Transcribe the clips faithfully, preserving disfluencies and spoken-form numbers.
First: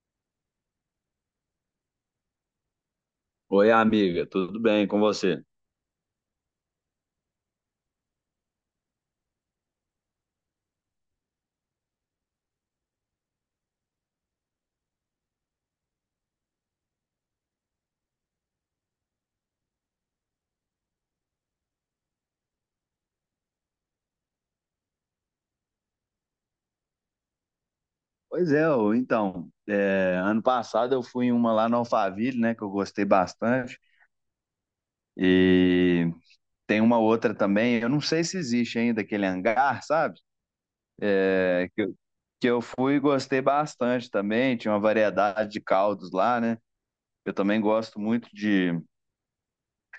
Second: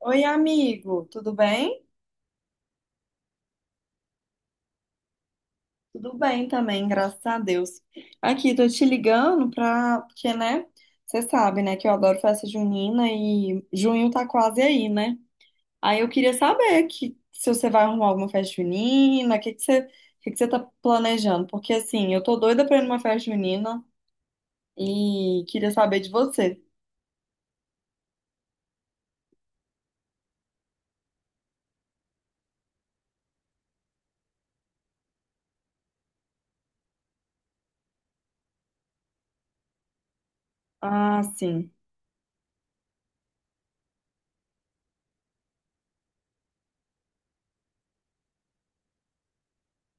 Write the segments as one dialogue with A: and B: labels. A: Oi, amigo, tudo bem?
B: Oi, amiga, tudo bem com você?
A: Tudo bem também, graças a Deus. Aqui, tô te ligando pra... Porque, né, você sabe, né, que eu adoro festa junina e junho tá quase aí, né? Aí eu queria saber que se você vai arrumar alguma festa junina, o que que você, o que que você tá planejando? Porque, assim, eu tô doida pra ir numa festa junina e queria saber de você.
B: Pois é, ô, então, é, ano passado eu fui em uma lá no Alphaville, né, que eu gostei bastante, e tem uma outra também, eu não sei se existe ainda aquele hangar, sabe?
A: Ah,
B: É,
A: sim.
B: que, eu- que eu fui e gostei bastante também, tinha uma variedade de caldos lá, né? Eu também gosto muito de,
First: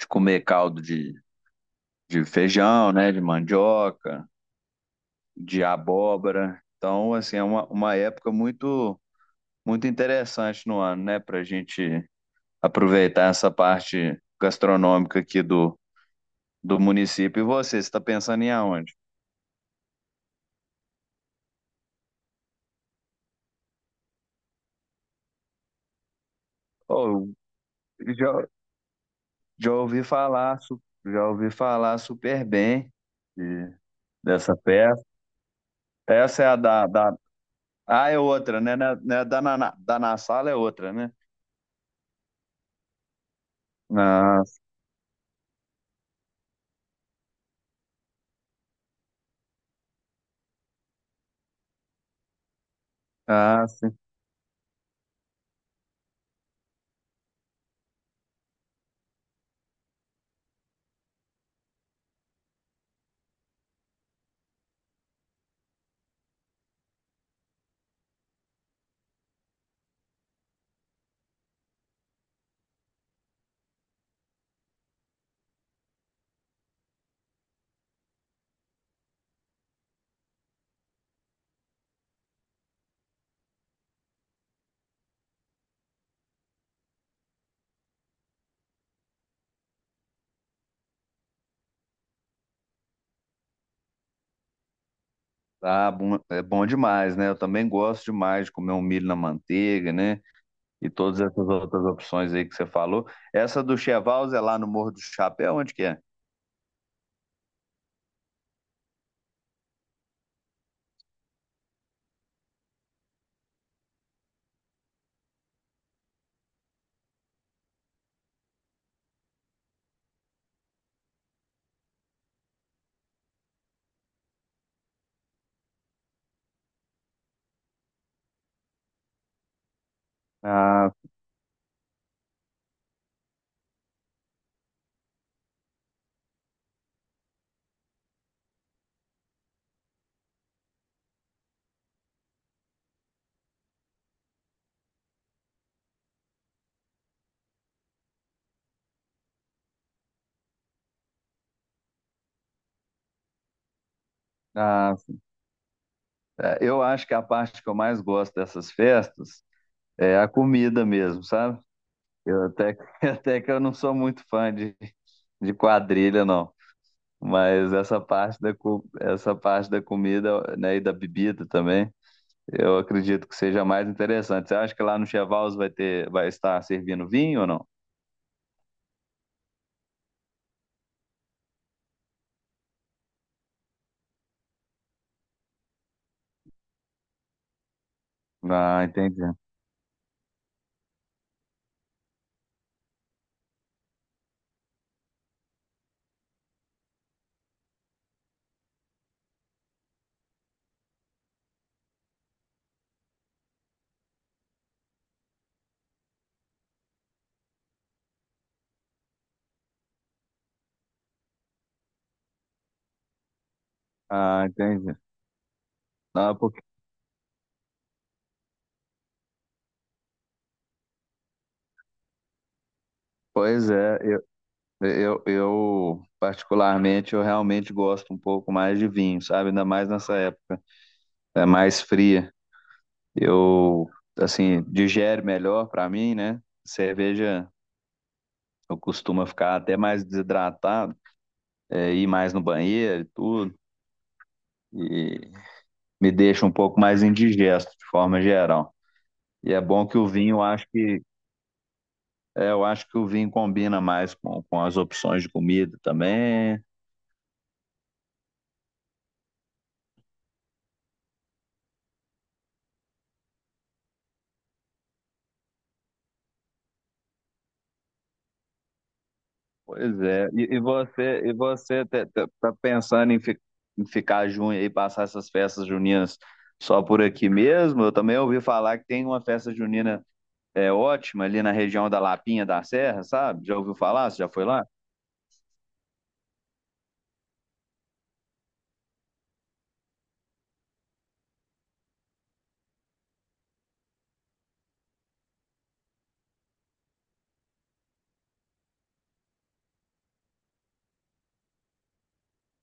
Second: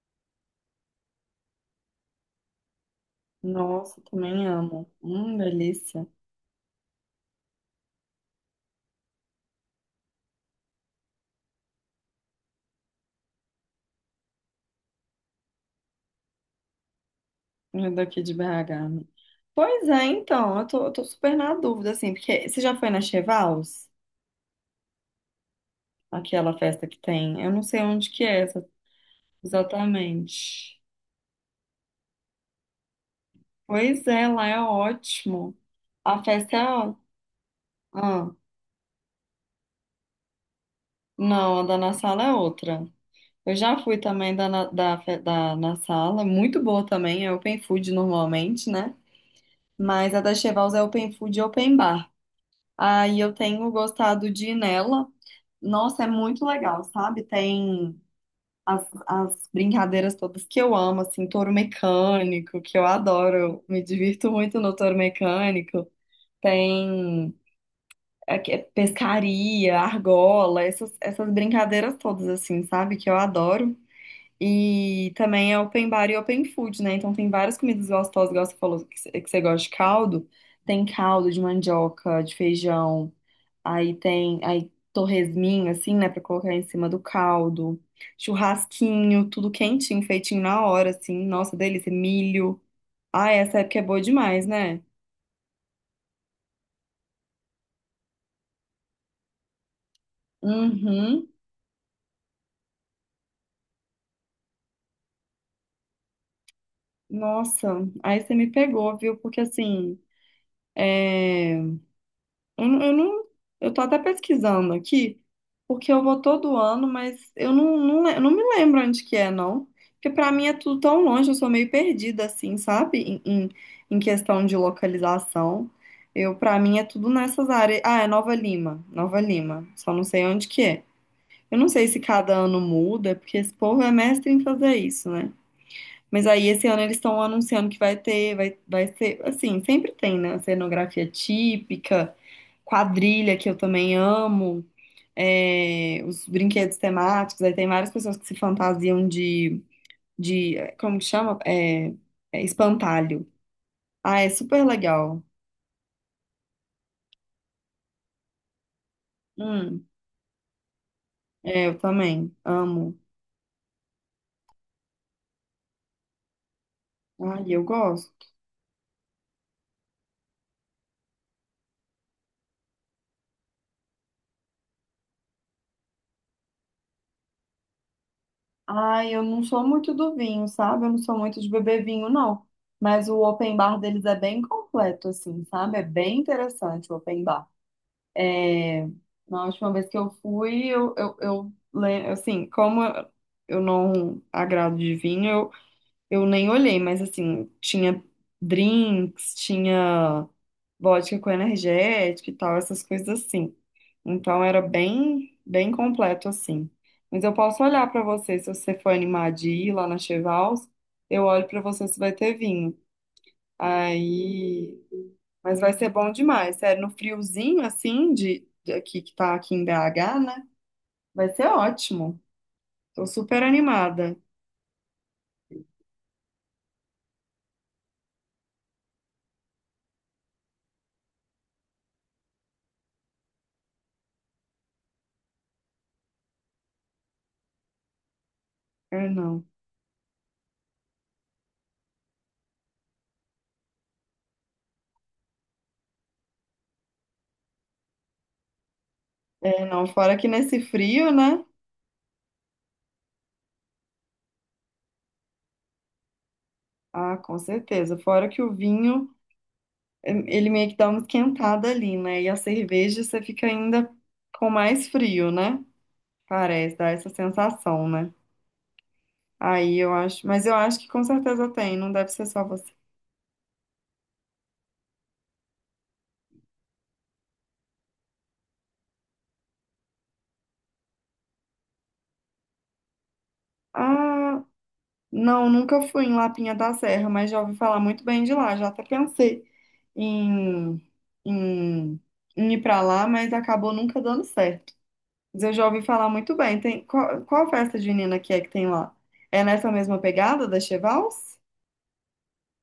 B: de comer caldo de, de feijão, né, de
A: Nossa,
B: mandioca,
A: também amo. Hum,
B: de
A: delícia.
B: abóbora, então, assim, é uma, uma época muito muito interessante no ano, né? Para a gente aproveitar essa parte gastronômica aqui do, do município. E você, você
A: É
B: está
A: daqui de
B: pensando em
A: B H,
B: aonde?
A: né? Pois é, então, eu tô, eu tô super na dúvida, assim, porque você já foi na Chevals? Aquela festa que
B: Oh,
A: tem? Eu não sei onde
B: eu
A: que é
B: já,
A: essa,
B: já ouvi falar,
A: exatamente.
B: su- já ouvi falar super bem de-
A: Pois é, lá
B: dessa
A: é
B: festa.
A: ótimo. A
B: Essa é
A: festa
B: a
A: é...
B: da,
A: ó-
B: da... Ah, é
A: Ah,
B: outra, né? Né- né, Da, na, na- da na sala é outra, né?
A: não, a da Na Sala é outra. Eu já fui também
B: Ah,
A: da, na- da, fe- da Na Sala, muito boa também, é open food normalmente, né? Mas a da Chevals é open food e open bar. Aí eu
B: ah,
A: tenho
B: sim.
A: gostado de ir nela. Nossa, é muito legal, sabe? Tem as, as brincadeiras todas que eu amo, assim, touro mecânico, que eu adoro, me divirto muito no touro mecânico. Tem é, que- é pescaria, argola, essas, essas brincadeiras todas, assim, sabe? Que eu adoro. E também é open bar e open food, né? Então tem várias comidas gostosas, igual você falou que você que você gosta de caldo. Tem caldo de mandioca, de feijão. Aí tem aí torresminho, assim, né, pra colocar em cima do caldo. Churrasquinho, tudo quentinho, feitinho na hora, assim. Nossa, delícia. Milho. Ah, essa época é boa demais, né?
B: Ah, bom, é bom demais, né? Eu também gosto demais de comer um milho na manteiga, né? E todas
A: Uhum.
B: essas outras opções aí que você falou. Essa do Chevals é lá no Morro do Chapéu, onde que é?
A: Nossa, aí você me pegou, viu? Porque assim, é... Eu, não- eu não, eu tô até pesquisando aqui, porque eu vou todo ano, mas eu não, não, le- eu não me lembro onde que é, não. Porque pra mim é tudo tão longe, eu sou meio perdida, assim, sabe? Em em, em questão de localização. Eu, pra mim é tudo nessas áreas. Ah, é Nova Lima, Nova Lima. Só não sei onde que é.
B: Ah,
A: Eu não sei se cada ano muda, porque esse povo é mestre em fazer isso, né? Mas aí esse ano eles estão anunciando que vai ter, vai, vai ser, assim, sempre tem, né? Cenografia típica, quadrilha, que eu também amo, é, os brinquedos temáticos, aí tem várias pessoas que se fantasiam de, de eh, como que chama? É, é espantalho. Ah, é super
B: ah,
A: legal.
B: é, eu acho que a parte que eu mais gosto dessas festas
A: Hum,
B: é a comida mesmo, sabe?
A: é, eu também
B: Eu até,
A: amo.
B: até que eu não sou muito fã de, de quadrilha, não.
A: Ai, eu
B: Mas essa
A: gosto.
B: parte da, co- essa parte da comida, né, e da bebida também, eu acredito que seja mais interessante. Você acha que lá no Chevals vai ter, vai estar servindo vinho ou não?
A: Ai, eu não sou muito do vinho, sabe? Eu não sou muito de beber vinho, não. Mas o open bar deles é bem completo, assim, sabe? É bem interessante o open bar.
B: Ah,
A: É,
B: entendi.
A: na última vez que eu fui, eu, eu, eu le- assim, como eu não agrado de vinho, eu, eu nem olhei, mas assim, tinha drinks, tinha vodka com energético e tal, essas coisas assim. Então era bem, bem completo assim. Mas eu posso olhar pra você se você for animar de ir lá na Chevals, eu olho pra você se vai ter vinho.
B: Ah,
A: Aí,
B: entendi.
A: mas vai ser bom
B: Não, é
A: demais,
B: porque...
A: sério, no friozinho assim de, de aqui que tá aqui em B H, né? Vai ser ótimo. Tô super
B: Pois é,
A: animada.
B: eu, eu, eu particularmente eu realmente gosto um pouco mais de vinho, sabe? Ainda mais nessa época, é mais fria. Eu assim, digere melhor para mim, né? Cerveja eu
A: É,
B: costumo
A: não.
B: ficar até mais desidratado, é, ir mais no banheiro e tudo, e me deixa um pouco mais indigesto de forma geral. E é
A: É, não,
B: bom que o
A: fora que
B: vinho, eu
A: nesse
B: acho que
A: frio, né?
B: é, eu acho que o vinho combina mais com, com as opções de comida também.
A: Ah, com certeza. Fora que o vinho ele meio que dá uma esquentada ali, né? E a cerveja você fica ainda com mais frio, né? Parece, dá essa sensação, né? Aí eu
B: Pois
A: acho,
B: é,
A: mas eu
B: e, e
A: acho que com
B: você, e
A: certeza tem,
B: você
A: não
B: te-
A: deve ser
B: te-
A: só
B: tá
A: você.
B: pensando em, fi- em ficar junho e passar essas festas juninas só por aqui mesmo? Eu também ouvi falar que tem uma festa junina é, ótima ali na região da Lapinha da Serra, sabe? Já ouviu falar? Você já
A: Ah,
B: foi lá?
A: não, nunca fui em Lapinha da Serra, mas já ouvi falar muito bem de lá, já até pensei em, em, em ir pra lá, mas acabou nunca dando certo. Mas eu já ouvi falar muito bem. Tem, qual, qual festa junina que é que tem lá? É nessa mesma pegada da Chevals?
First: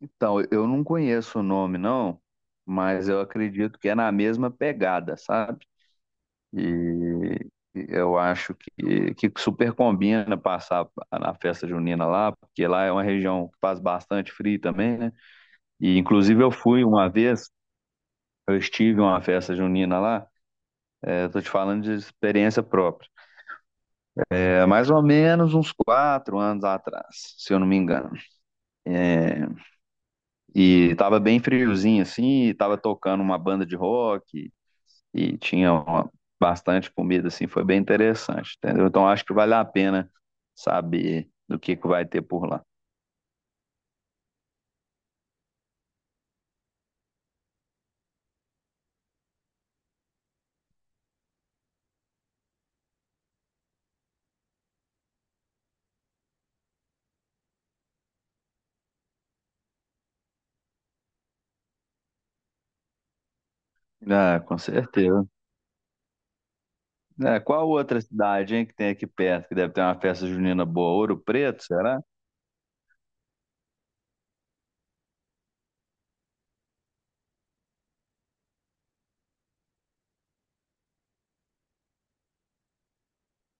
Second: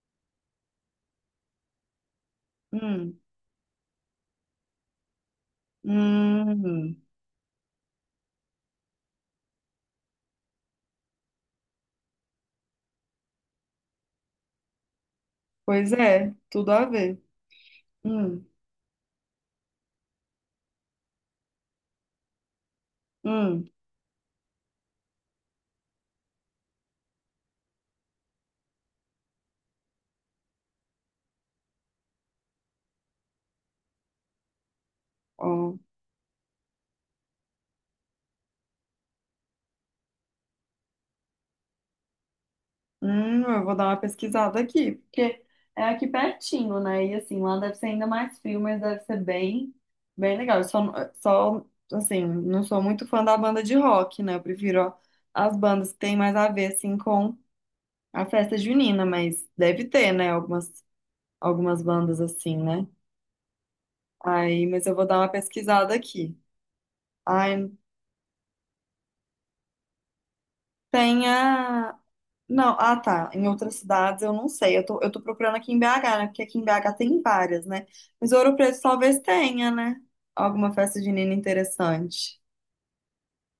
B: Então, eu não conheço o nome, não, mas
A: Hum.
B: eu acredito que é na mesma pegada, sabe?
A: Hum,
B: E e eu acho que, que super combina passar na festa junina lá, porque lá é uma região que faz bastante frio também, né?
A: pois
B: E
A: é,
B: inclusive eu
A: tudo a
B: fui uma
A: ver.
B: vez,
A: Hum,
B: eu estive em uma festa junina lá, é, tô te falando de experiência própria.
A: hum,
B: É mais ou menos uns quatro anos atrás, se eu não me engano. É, e tava bem friozinho assim, e tava tocando uma banda de rock e tinha
A: ó.
B: uma- bastante comida assim, foi bem interessante, entendeu? Então acho que vale a pena saber do que que vai ter por lá.
A: Hum, eu vou dar uma pesquisada aqui, porque é aqui pertinho, né? E assim, lá deve ser ainda mais frio, mas deve ser bem, bem legal. Eu só, só, assim, não sou muito fã da banda de rock, né? Eu prefiro ó, as bandas que têm mais a ver, assim, com a festa junina, mas deve ter, né? Algumas, algumas bandas assim, né?
B: Ah, com
A: Aí, mas eu vou dar
B: certeza.
A: uma pesquisada aqui.
B: É, qual
A: Ai,
B: outra cidade, hein, que tem aqui perto que deve ter uma festa junina boa? Ouro
A: tem
B: Preto,
A: a.
B: será?
A: Não, ah tá. Em outras cidades eu não sei. Eu tô, eu tô procurando aqui em B H, né? Porque aqui em B H tem várias, né? Mas Ouro Preto talvez tenha, né? Alguma festa junina interessante.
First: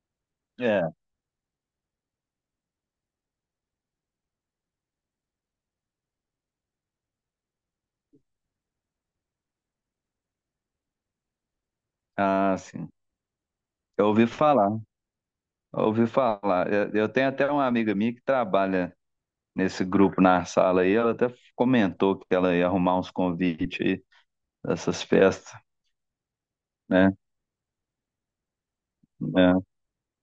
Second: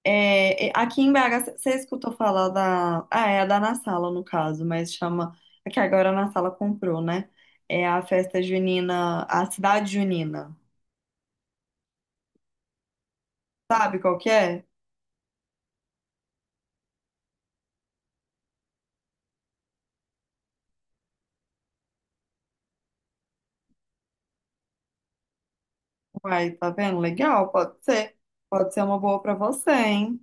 A: É, e-
B: É,
A: aqui em B H, você escutou falar da. Ah, é a da Na Sala, no caso, mas chama. É que agora a Na Sala comprou, né? É a festa junina, a cidade junina.
B: ah, sim.
A: Sabe
B: Eu
A: qual
B: ouvi
A: que é?
B: falar, eu ouvi falar. Eu, eu tenho até uma amiga minha que trabalha nesse grupo na sala aí. Ela até comentou que ela ia arrumar uns convites aí dessas festas,
A: Uai, tá vendo?
B: né?
A: Legal, pode ser. Pode ser uma boa pra
B: É,
A: você, hein?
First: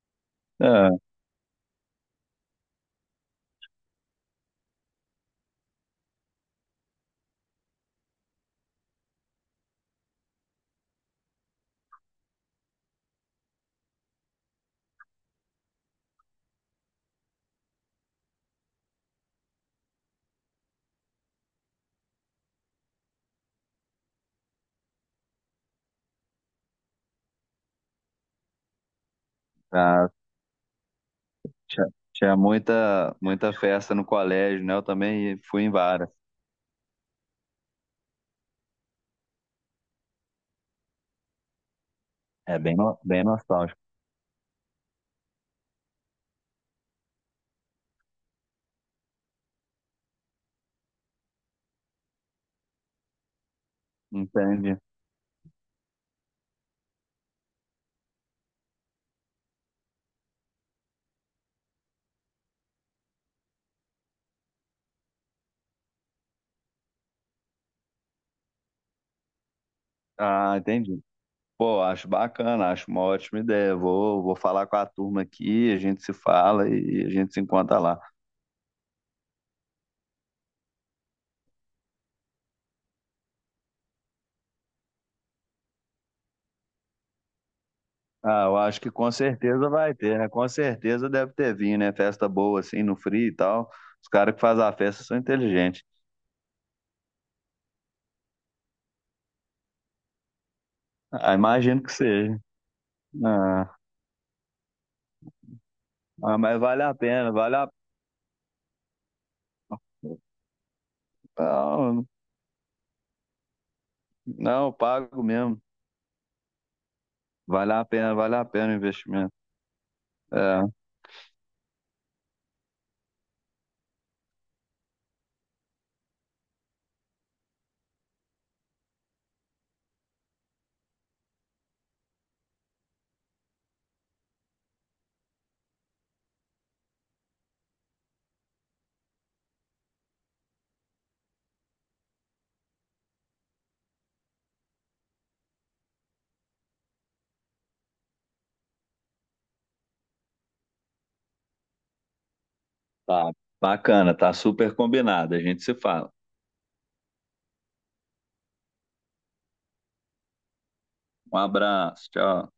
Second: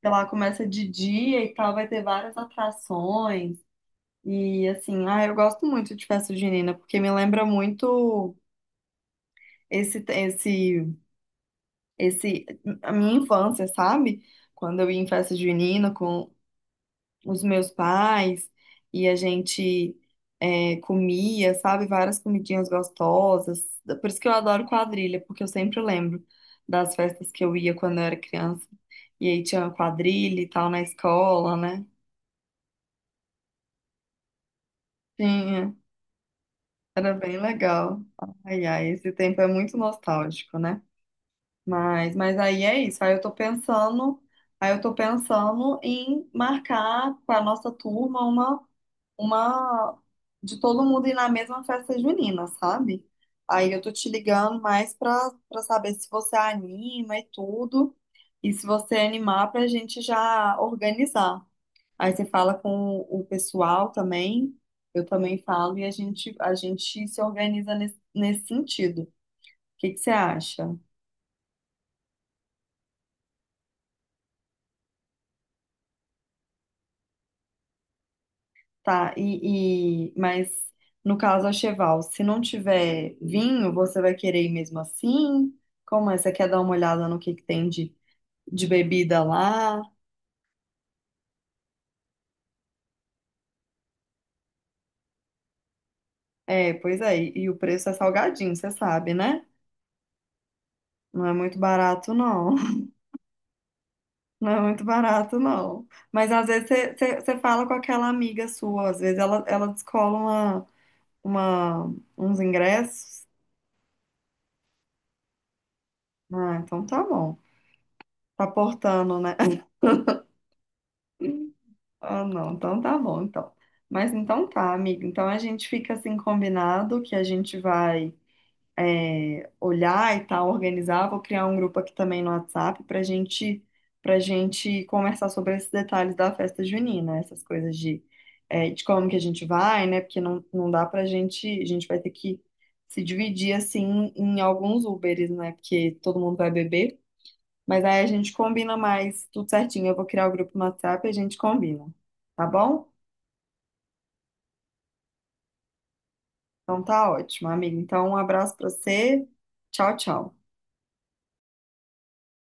A: Sei lá, começa de
B: é.
A: dia e tal, vai ter várias atrações. E assim, ah, eu gosto muito de festa junina, porque me lembra muito esse, esse, esse, a minha infância, sabe? Quando eu ia em festa junina com os meus pais e a gente é, comia, sabe, várias comidinhas gostosas. Por isso que eu adoro quadrilha, porque eu sempre lembro das festas que eu ia quando eu era criança. E aí tinha
B: Ah,
A: quadrilha e tal na escola, né?
B: tinha, tinha muita, muita festa no colégio, né? Eu também
A: Tinha,
B: fui em várias.
A: era bem legal. Ai, ai, esse tempo é muito nostálgico, né? Mas, mas
B: É
A: aí
B: bem,
A: é
B: no-
A: isso. Aí eu
B: bem
A: tô
B: nostálgico.
A: pensando, aí eu tô pensando em marcar para nossa turma uma, uma de todo mundo ir na mesma festa junina, sabe? Aí eu tô te ligando
B: Entendi.
A: mais para para saber se você anima e tudo, e se você animar pra gente já organizar. Aí você fala com o pessoal também, eu também falo e a gente a gente se organiza nesse nesse sentido. O que que você
B: Ah,
A: acha?
B: entendi. Pô, acho bacana, acho uma ótima ideia. Vou, vou falar com a turma aqui, a gente se fala e a gente se encontra lá.
A: Tá, e, e- mas no caso a Cheval, se não tiver vinho, você vai querer ir mesmo assim? Como é? Você quer dar uma olhada no que, que tem de,
B: Ah, eu
A: de
B: acho que com
A: bebida
B: certeza
A: lá?
B: vai ter, né? Com certeza deve ter vindo, né? Festa boa, assim, no frio e tal. Os caras que fazem a festa são inteligentes.
A: É, pois é, e, e o preço é salgadinho, você sabe, né? Não é
B: Ah,
A: muito
B: imagino que
A: barato,
B: seja.
A: não.
B: Ah,
A: Não é muito barato, não. Mas
B: ah,
A: às
B: mas
A: vezes
B: vale
A: você
B: a
A: você-
B: pena,
A: você
B: vale
A: fala
B: a...
A: com aquela amiga sua, às vezes ela, ela descola uma, uma-
B: Não,
A: uns ingressos.
B: não, eu pago mesmo.
A: Ah, então tá bom.
B: Vale a pena, vale a
A: Tá
B: pena o
A: portando,
B: investimento.
A: né?
B: É,
A: Ah, não, então tá bom, então. Mas então tá, amiga. Então a gente fica assim combinado que a gente vai é, olhar e tal, organizar. Vou criar um grupo aqui também no WhatsApp pra gente pra gente conversar sobre esses detalhes da festa junina, essas coisas de, é, de como que a gente vai, né? Porque não, não dá pra gente, a gente vai ter que se dividir assim em alguns Uberes, né? Porque todo mundo vai beber. Mas aí a gente combina mais tudo certinho. Eu vou criar o grupo no WhatsApp e a gente combina. Tá bom?
B: tá, bacana, tá super combinado. A gente se fala.
A: Então tá ótimo, amigo. Então um abraço pra você. Tchau, tchau.
B: Um abraço, tchau.